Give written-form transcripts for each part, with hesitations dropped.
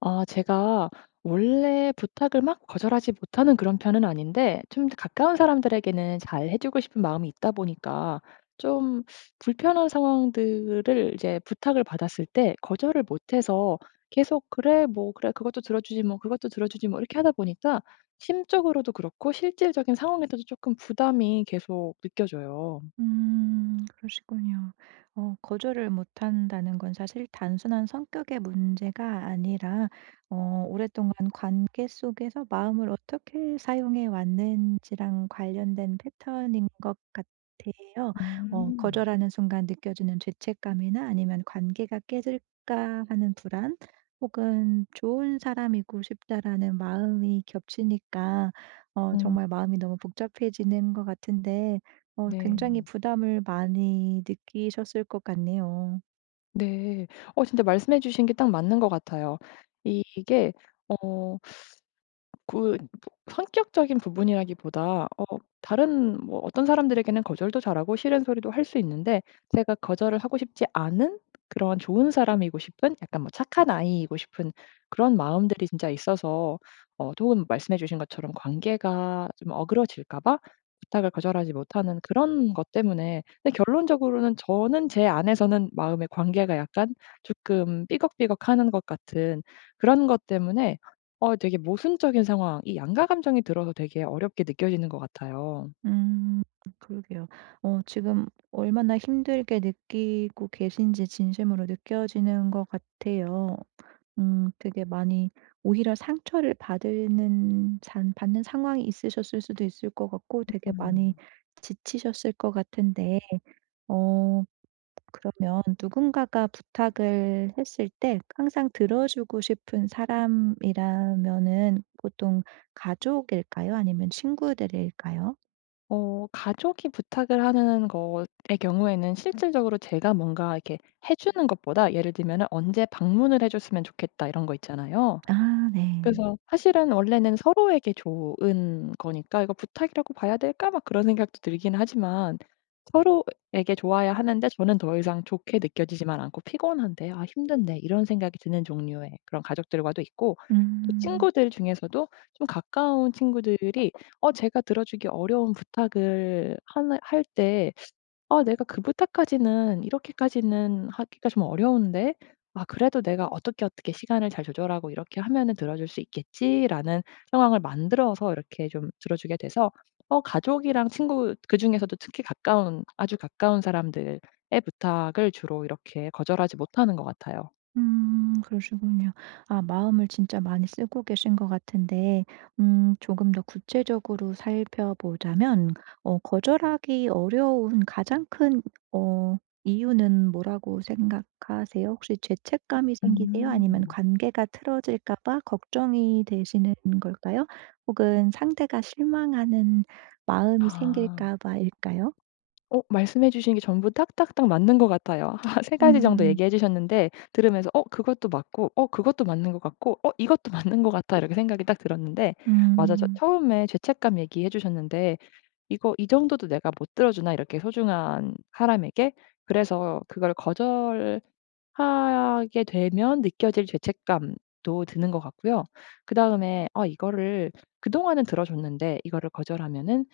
아 제가 원래 부탁을 막 거절하지 못하는 그런 편은 아닌데 좀 가까운 사람들에게는 잘 해 주고 싶은 마음이 있다 보니까 좀 불편한 상황들을 이제 부탁을 받았을 때 거절을 못해서 계속 '그래 뭐 그래 그것도 들어 주지 뭐. 그것도 들어 주지 뭐.' 이렇게 하다 보니까 심적으로도 그렇고 실질적인 상황에서도 조금 부담이 계속 느껴져요. 그러시군요. 거절을 못 한다는 건 사실 단순한 성격의 문제가 아니라 오랫동안 관계 속에서 마음을 어떻게 사용해 왔는지랑 관련된 패턴인 것 같아요. 음. 거절하는 순간 느껴지는 죄책감이나 아니면 '관계가 깨질까.' 하는 불안 혹은 '좋은 사람이고 싶다.'라는 마음이 겹치니까 음. 정말 마음이 너무 복잡해지는 것 같은데 굉장히 네. 부담을 많이 느끼셨을 것 같네요. 네. 진짜 말씀해 주신 게 딱 맞는 것 같아요. 이게 어 그 성격적인 부분이라기보다 다른 뭐 어떤 사람들에게는 거절도 잘하고 싫은 소리도 할 수 있는데, 제가 거절을 하고 싶지 않은, 그런 좋은 사람이고 싶은, 약간 뭐 착한 아이이고 싶은 그런 마음들이 진짜 있어서, 혹은 말씀해 주신 것처럼 관계가 좀 어그러질까 봐 부탁을 거절하지 못하는 그런 것 때문에. 근데 결론적으로는 저는 제 안에서는 마음의 관계가 약간 조금 삐걱삐걱하는 것 같은 그런 것 때문에 되게 모순적인 상황, 이 양가 감정이 들어서 되게 어렵게 느껴지는 것 같아요. 음 그러게요. 지금 얼마나 힘들게 느끼고 계신지 진심으로 느껴지는 것 같아요. 되게 많이 오히려 상처를 받는 잔 받는 상황이 있으셨을 수도 있을 것 같고 되게 많이 음. 지치셨을 것 같은데 어 그러면 누군가가 부탁을 했을 때 항상 들어주고 싶은 사람이라면은 보통 가족일까요? 아니면 친구들일까요? 가족이 부탁을 하는 것의 경우에는 실질적으로 제가 뭔가 이렇게 해 주는 것보다 예를 들면 "언제 방문을 해 줬으면 좋겠다." 이런 거 있잖아요. 아 네. 그래서 사실은 원래는 서로에게 좋은 거니까 '이거 부탁이라고 봐야 될까?' 막 그런 생각도 들긴 하지만, 서로에게 좋아야 하는데 저는 더 이상 좋게 느껴지지만 않고 피곤한데 '아 힘든데.' 이런 생각이 드는 종류의 그런 가족들과도 있고, 또 음. 친구들 중에서도 좀 가까운 친구들이 제가 들어주기 어려운 부탁을 하는 할때 '아 내가 그 부탁까지는 이렇게까지는 하기가 좀 어려운데, 아 그래도 내가 어떻게 어떻게 시간을 잘 조절하고 이렇게 하면은 들어줄 수 있겠지.'라는 상황을 만들어서 이렇게 좀 들어주게 돼서, 가족이랑 친구, 그중에서도 특히 가까운 아주 가까운 사람들의 부탁을 주로 이렇게 거절하지 못하는 것 같아요. 그러시군요. 아 마음을 진짜 많이 쓰고 계신 것 같은데 조금 더 구체적으로 살펴보자면 거절하기 어려운 가장 큰 어 이유는 뭐라고 생각하세요? 혹시 죄책감이 생기세요? 아니면 음. 관계가 틀어질까 봐 걱정이 되시는 걸까요? 혹은 상대가 실망하는 마음이 아. 생길까 봐일까요? 말씀해 주신 게 전부 딱딱딱 맞는 것 같아요. 세 가지 정도 음. 얘기해 주셨는데 들으면서 '어 그것도 맞고 어 그것도 맞는 것 같고 어 이것도 맞는 것 같아.' 이렇게 생각이 딱 들었는데, 맞아, 저 음. 처음에 죄책감 얘기해 주셨는데 이거 '이 정도도 내가 못 들어 주나, 이렇게 소중한 사람에게?' 그래서 그걸 거절 하게 되면 느껴질 죄책감도 드는 것 같고요. 그다음에 이거를 그동안은 들어줬는데 이거를 거절하면은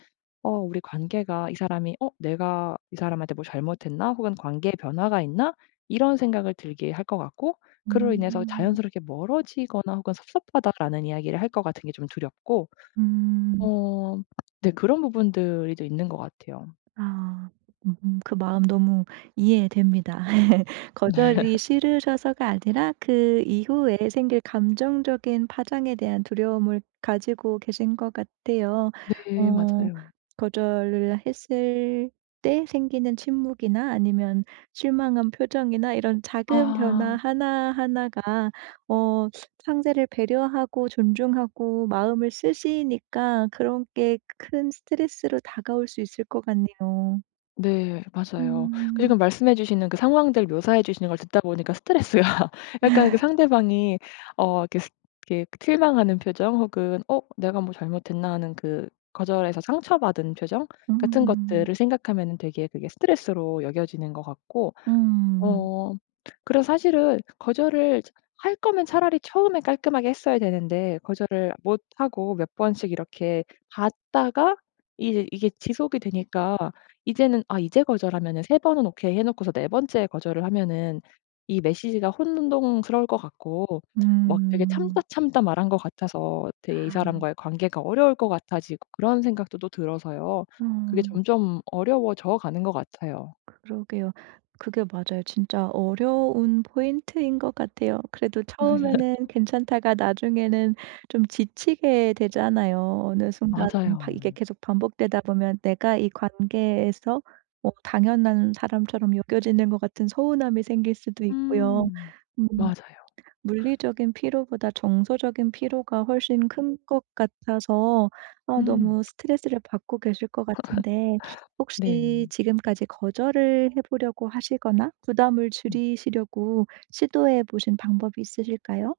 우리 관계가, 이 사람이 '어 내가 이 사람한테 뭐 잘못했나? 혹은 관계에 변화가 있나?' 이런 생각을 들게 할 것 같고, 그로 인해서 음. 자연스럽게 "멀어지거나 혹은 섭섭하다."라는 이야기를 할 것 같은 게 좀 두렵고. 음. 어 네, 그런 부분들이 좀 있는 것 같아요. 아. 그 마음 너무 이해됩니다. 거절이 싫으셔서가 아니라 그 이후에 생길 감정적인 파장에 대한 두려움을 가지고 계신 것 같아요. 네 어 맞아요. 거절을 했을 때 생기는 침묵이나 아니면 실망한 표정이나 이런 작은 아. 변화 하나하나가 어 상대를 배려하고 존중하고 마음을 쓰시니까 그런 게 큰 스트레스로 다가올 수 있을 것 같네요. 네 맞아요. 그 지금 음. 말씀해 주시는 그 상황들 묘사해 주시는 걸 듣다 보니까 스트레스가 약간 그 상대방이 어 이렇게 스 이렇게 실망하는 표정 혹은 '어 내가 뭐 잘못했나?' 하는 그 거절에서 상처받은 표정 같은 음. 것들을 생각하면 되게 그게 스트레스로 여겨지는 것 같고. 음. 어. 그래서 사실은 거절을 할 거면 차라리 처음에 깔끔하게 했어야 되는데 거절을 못 하고 몇 번씩 이렇게 받다가, 이제 이게 지속이 되니까 이제는 아 이제 거절하면은 세 번은 오케이 해 놓고서 네 번째 거절을 하면은 이 메시지가 혼동스러울 것 같고, 음. 막 되게 참다 음. 참다 말한 것 같아서 되게 이 아. 사람과의 관계가 어려울 것 같아지고 그런 생각도 또 들어서요. 그게 음. 점점 어려워져 가는 것 같아요. 그러게요. 그게 맞아요. 진짜 어려운 포인트인 것 같아요. 그래도 처음에는 괜찮다가 나중에는 좀 지치게 되잖아요. 어느 순간 바 맞아요. 이게 계속 반복되다 보면 내가 이 관계에서 뭐 당연한 사람처럼 여겨지는 것 같은 서운함이 생길 수도 있고요. 음. 음. 맞아요. 물리적인 피로보다 정서적인 피로가 훨씬 큰 것 같아서 아 음. 너무 스트레스를 받고 계실 것 같은데 혹시 네. 지금까지 거절을 해 보려고 하시거나 부담을 줄이시려고 시도해 보신 방법이 있으실까요?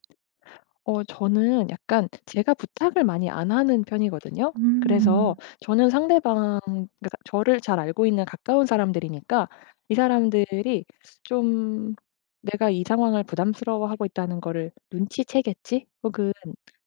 저는 약간 제가 부탁을 많이 안 하는 편이거든요. 그래서 음. 저는 상대방, 그러니까 저를 잘 알고 있는 가까운 사람들이니까 이 사람들이 좀 '내가 이 상황을 부담스러워하고 있다는 거를 눈치채겠지?' 혹은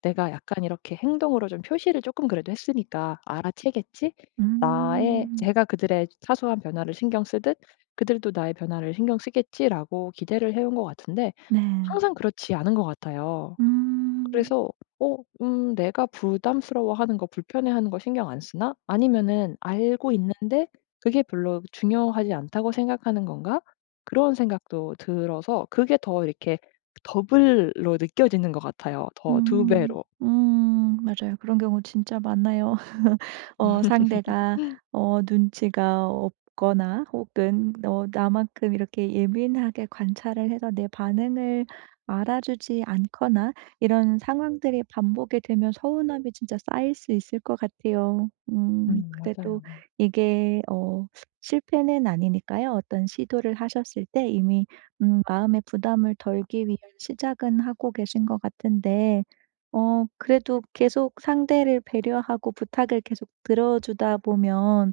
'내가 약간 이렇게 행동으로 좀 표시를 조금 그래도 했으니까 알아채겠지?' 나의, 음. 제가 그들의 사소한 변화를 신경 쓰듯 그들도 나의 변화를 신경 쓰겠지라고 기대를 해온 것 같은데, 네. 항상 그렇지 않은 것 같아요. 음. 그래서 어 '내가 부담스러워하는 거, 불편해하는 거 신경 안 쓰나? 아니면은 알고 있는데 그게 별로 중요하지 않다고 생각하는 건가?' 그런 생각도 들어서 그게 더 이렇게 더블로 느껴지는 것 같아요. 더 두 음. 배로. 음. 맞아요. 그런 경우 진짜 많아요. 상대가 눈치가 없거나 혹은 나만큼 이렇게 예민하게 관찰을 해서 내 반응을 알아주지 않거나 이런 상황들이 반복이 되면 서운함이 진짜 쌓일 수 있을 것 같아요. 그래도 맞아요. 이게 실패는 아니니까요. 어떤 시도를 하셨을 때 이미 마음의 부담을 덜기 위한 시작은 하고 계신 것 같은데 그래도 계속 상대를 배려하고 부탁을 계속 들어주다 보면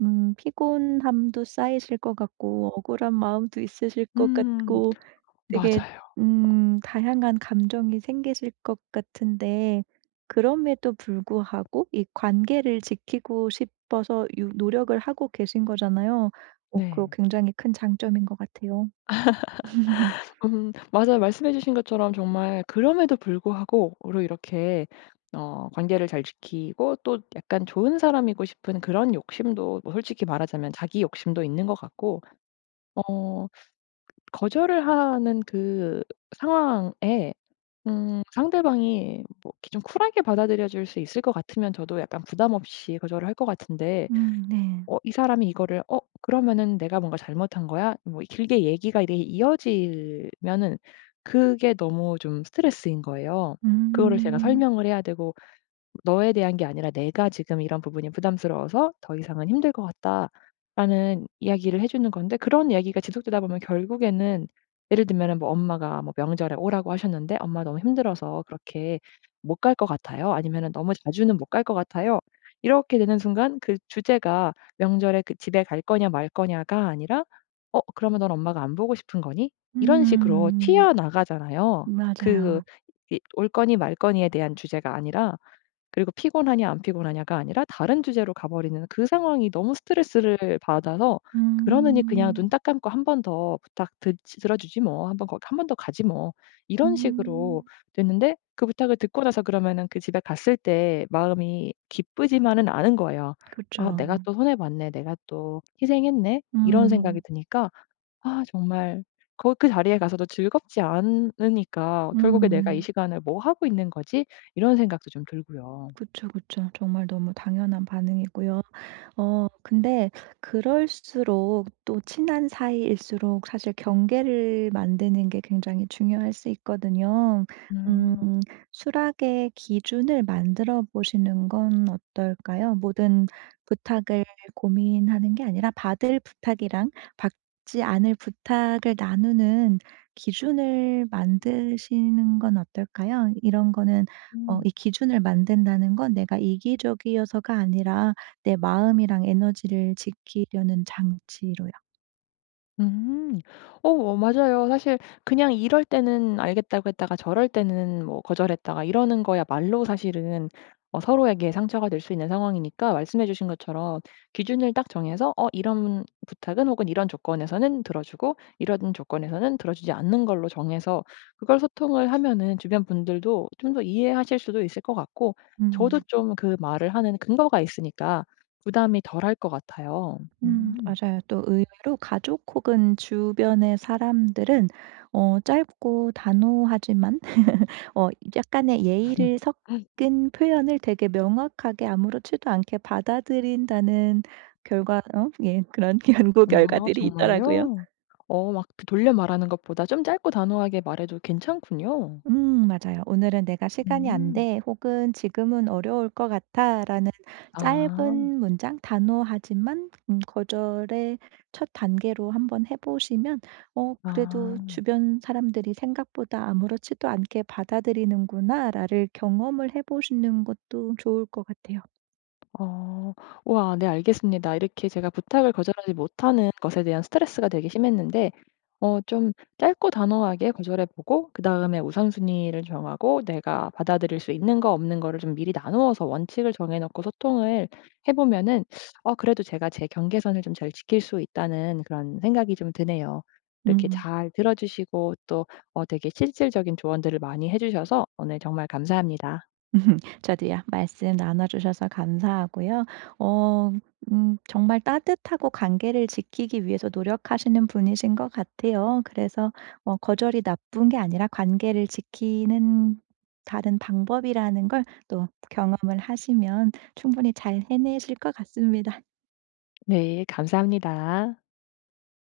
피곤함도 쌓이실 것 같고 억울한 마음도 있으실 것 음 같고 되게 맞아요. 다양한 감정이 생기실 것 같은데 그럼에도 불구하고 이 관계를 지키고 싶어서 유 노력을 하고 계신 거잖아요. 그거 네. 굉장히 큰 장점인 것 같아요. 맞아요. 말씀해 주신 것처럼 정말 그럼에도 불구하고 로 이렇게 관계를 잘 지키고 또 약간 좋은 사람이고 싶은 그런 욕심도, 뭐 솔직히 말하자면 자기 욕심도 있는 것 같고, 어 거절을 하는 그 상황에 상대방이 뭐 이렇게 좀 쿨하게 받아들여 줄 수 있을 것 같으면 저도 약간 부담 없이 거절을 할 것 같은데, 네. 이 사람이 이거를 '어 그러면은 내가 뭔가 잘못한 거야?' 뭐 길게 얘기가 이게 렇 이어지면은 그게 너무 좀 스트레스인 거예요. 그거를 제가 음. 설명을 해야 되고, 너에 대한 게 아니라 "내가 지금 이런 부분이 부담스러워서 더 이상은 힘들 것 같다."라는 이야기를 해 주는 건데, 그런 이야기가 지속되다 보면 결국에는, 예를 들면은 뭐 엄마가 뭐 명절에 오라고 하셨는데 "엄마 너무 힘들어서 그렇게 못 갈 것 같아요." 아니면은 "너무 자주는 못 갈 것 같아요." 이렇게 되는 순간 그 주제가 명절에 그 집에 갈 거냐 말 거냐가 아니라 "어 그러면 넌 엄마가 안 보고 싶은 거니?" 이런 식으로 음. 튀어나가잖아요. 그 맞아요. 올 거니 말 거니에 대한 주제가 아니라, 그리고 피곤하냐 안 피곤하냐가 아니라 다른 주제로 가버리는 그 상황이 너무 스트레스를 받아서, 그러느니 그냥 눈 음. 딱 감고 '한 번 더 부탁 드 들어주지 뭐. 한 번 거기 한 번 더 가지 뭐.' 이런 식으로 음. 됐는데, 그 부탁을 듣고 나서 그러면은 그 집에 갔을 때 마음이 기쁘지만은 않은 거예요. 그쵸. '아 내가 또 손해 봤네. 내가 또 희생했네.' 이런 생각이 음. 드니까, 아 정말 거 그 자리에 가서도 즐겁지 않으니까 '결국에 내가 이 음. 시간을 뭐 하고 있는 거지?' 이런 생각도 좀 들고요. 그쵸, 그쵸. 정말 너무 당연한 반응이고요. 근데 그럴수록 또 친한 사이일수록 사실 경계를 만드는 게 굉장히 중요할 수 있거든요. 음 음. 수락의 기준을 만들어 보시는 건 어떨까요? 모든 부탁을 고민하는 게 아니라 받을 부탁이랑 받지 않을 부탁을 나누는 기준을 만드시는 건 어떨까요? 이런 거는 음. 이 기준을 만든다는 건 내가 이기적이어서가 아니라 내 마음이랑 에너지를 지키려는 장치로요. 음. 맞아요. 사실 그냥 이럴 때는 알겠다고 했다가 저럴 때는 뭐 거절했다가 이러는 거야말로 사실은 서로에게 상처가 될 수 있는 상황이니까 말씀해 주신 것처럼 기준을 딱 정해서 이런 부탁은 혹은 이런 조건에서는 들어주고 이런 조건에서는 들어주지 않는 걸로 정해서 그걸 소통을 하면은 주변 분들도 좀 더 이해하실 수도 있을 것 같고 저도 음. 좀 그 말을 하는 근거가 있으니까 부담이 덜할 것 같아요. 음. 맞아요. 또 의외로 가족 혹은 주변의 사람들은 짧고 단호하지만 어 약간의 음. 예의를 섞은 표현을 되게 명확하게 아무렇지도 않게 받아들인다는 결과 예 그런 연구 아 결과들이 있더라고요. 정말요? 막 그 돌려 말하는 것보다 좀 짧고 단호하게 말해도 괜찮군요. 맞아요. "오늘은 내가 시간이 안 음. 돼." 혹은 "지금은 어려울 것 같아."라는 아. 짧은 문장 단호하지만 거절의 첫 단계로 한번 해 보시면 그래도 아. '주변 사람들이 생각보다 아무렇지도 않게 받아들이는구나.'라를 경험을 해 보시는 것도 좋을 것 같아요. 어. 와, 네 알겠습니다. 이렇게 제가 부탁을 거절하지 못하는 것에 대한 스트레스가 되게 심했는데, 좀 짧고 단호하게 거절해 보고, 그다음에 우선순위를 정하고 내가 받아들일 수 있는 거 없는 거를 좀 미리 나누어서 원칙을 정해 놓고 소통을 해 보면은 그래도 제가 제 경계선을 좀 잘 지킬 수 있다는 그런 생각이 좀 드네요. 이렇게 음. 잘 들어 주시고, 또 되게 실질적인 조언들을 많이 해 주셔서 오늘 정말 감사합니다. 저도요. 말씀 나눠주셔서 감사하고요. 어 정말 따뜻하고 관계를 지키기 위해서 노력하시는 분이신 것 같아요. 그래서 거절이 나쁜 게 아니라 관계를 지키는 다른 방법이라는 걸 또 경험을 하시면 충분히 잘 해내실 것 같습니다. 네 감사합니다.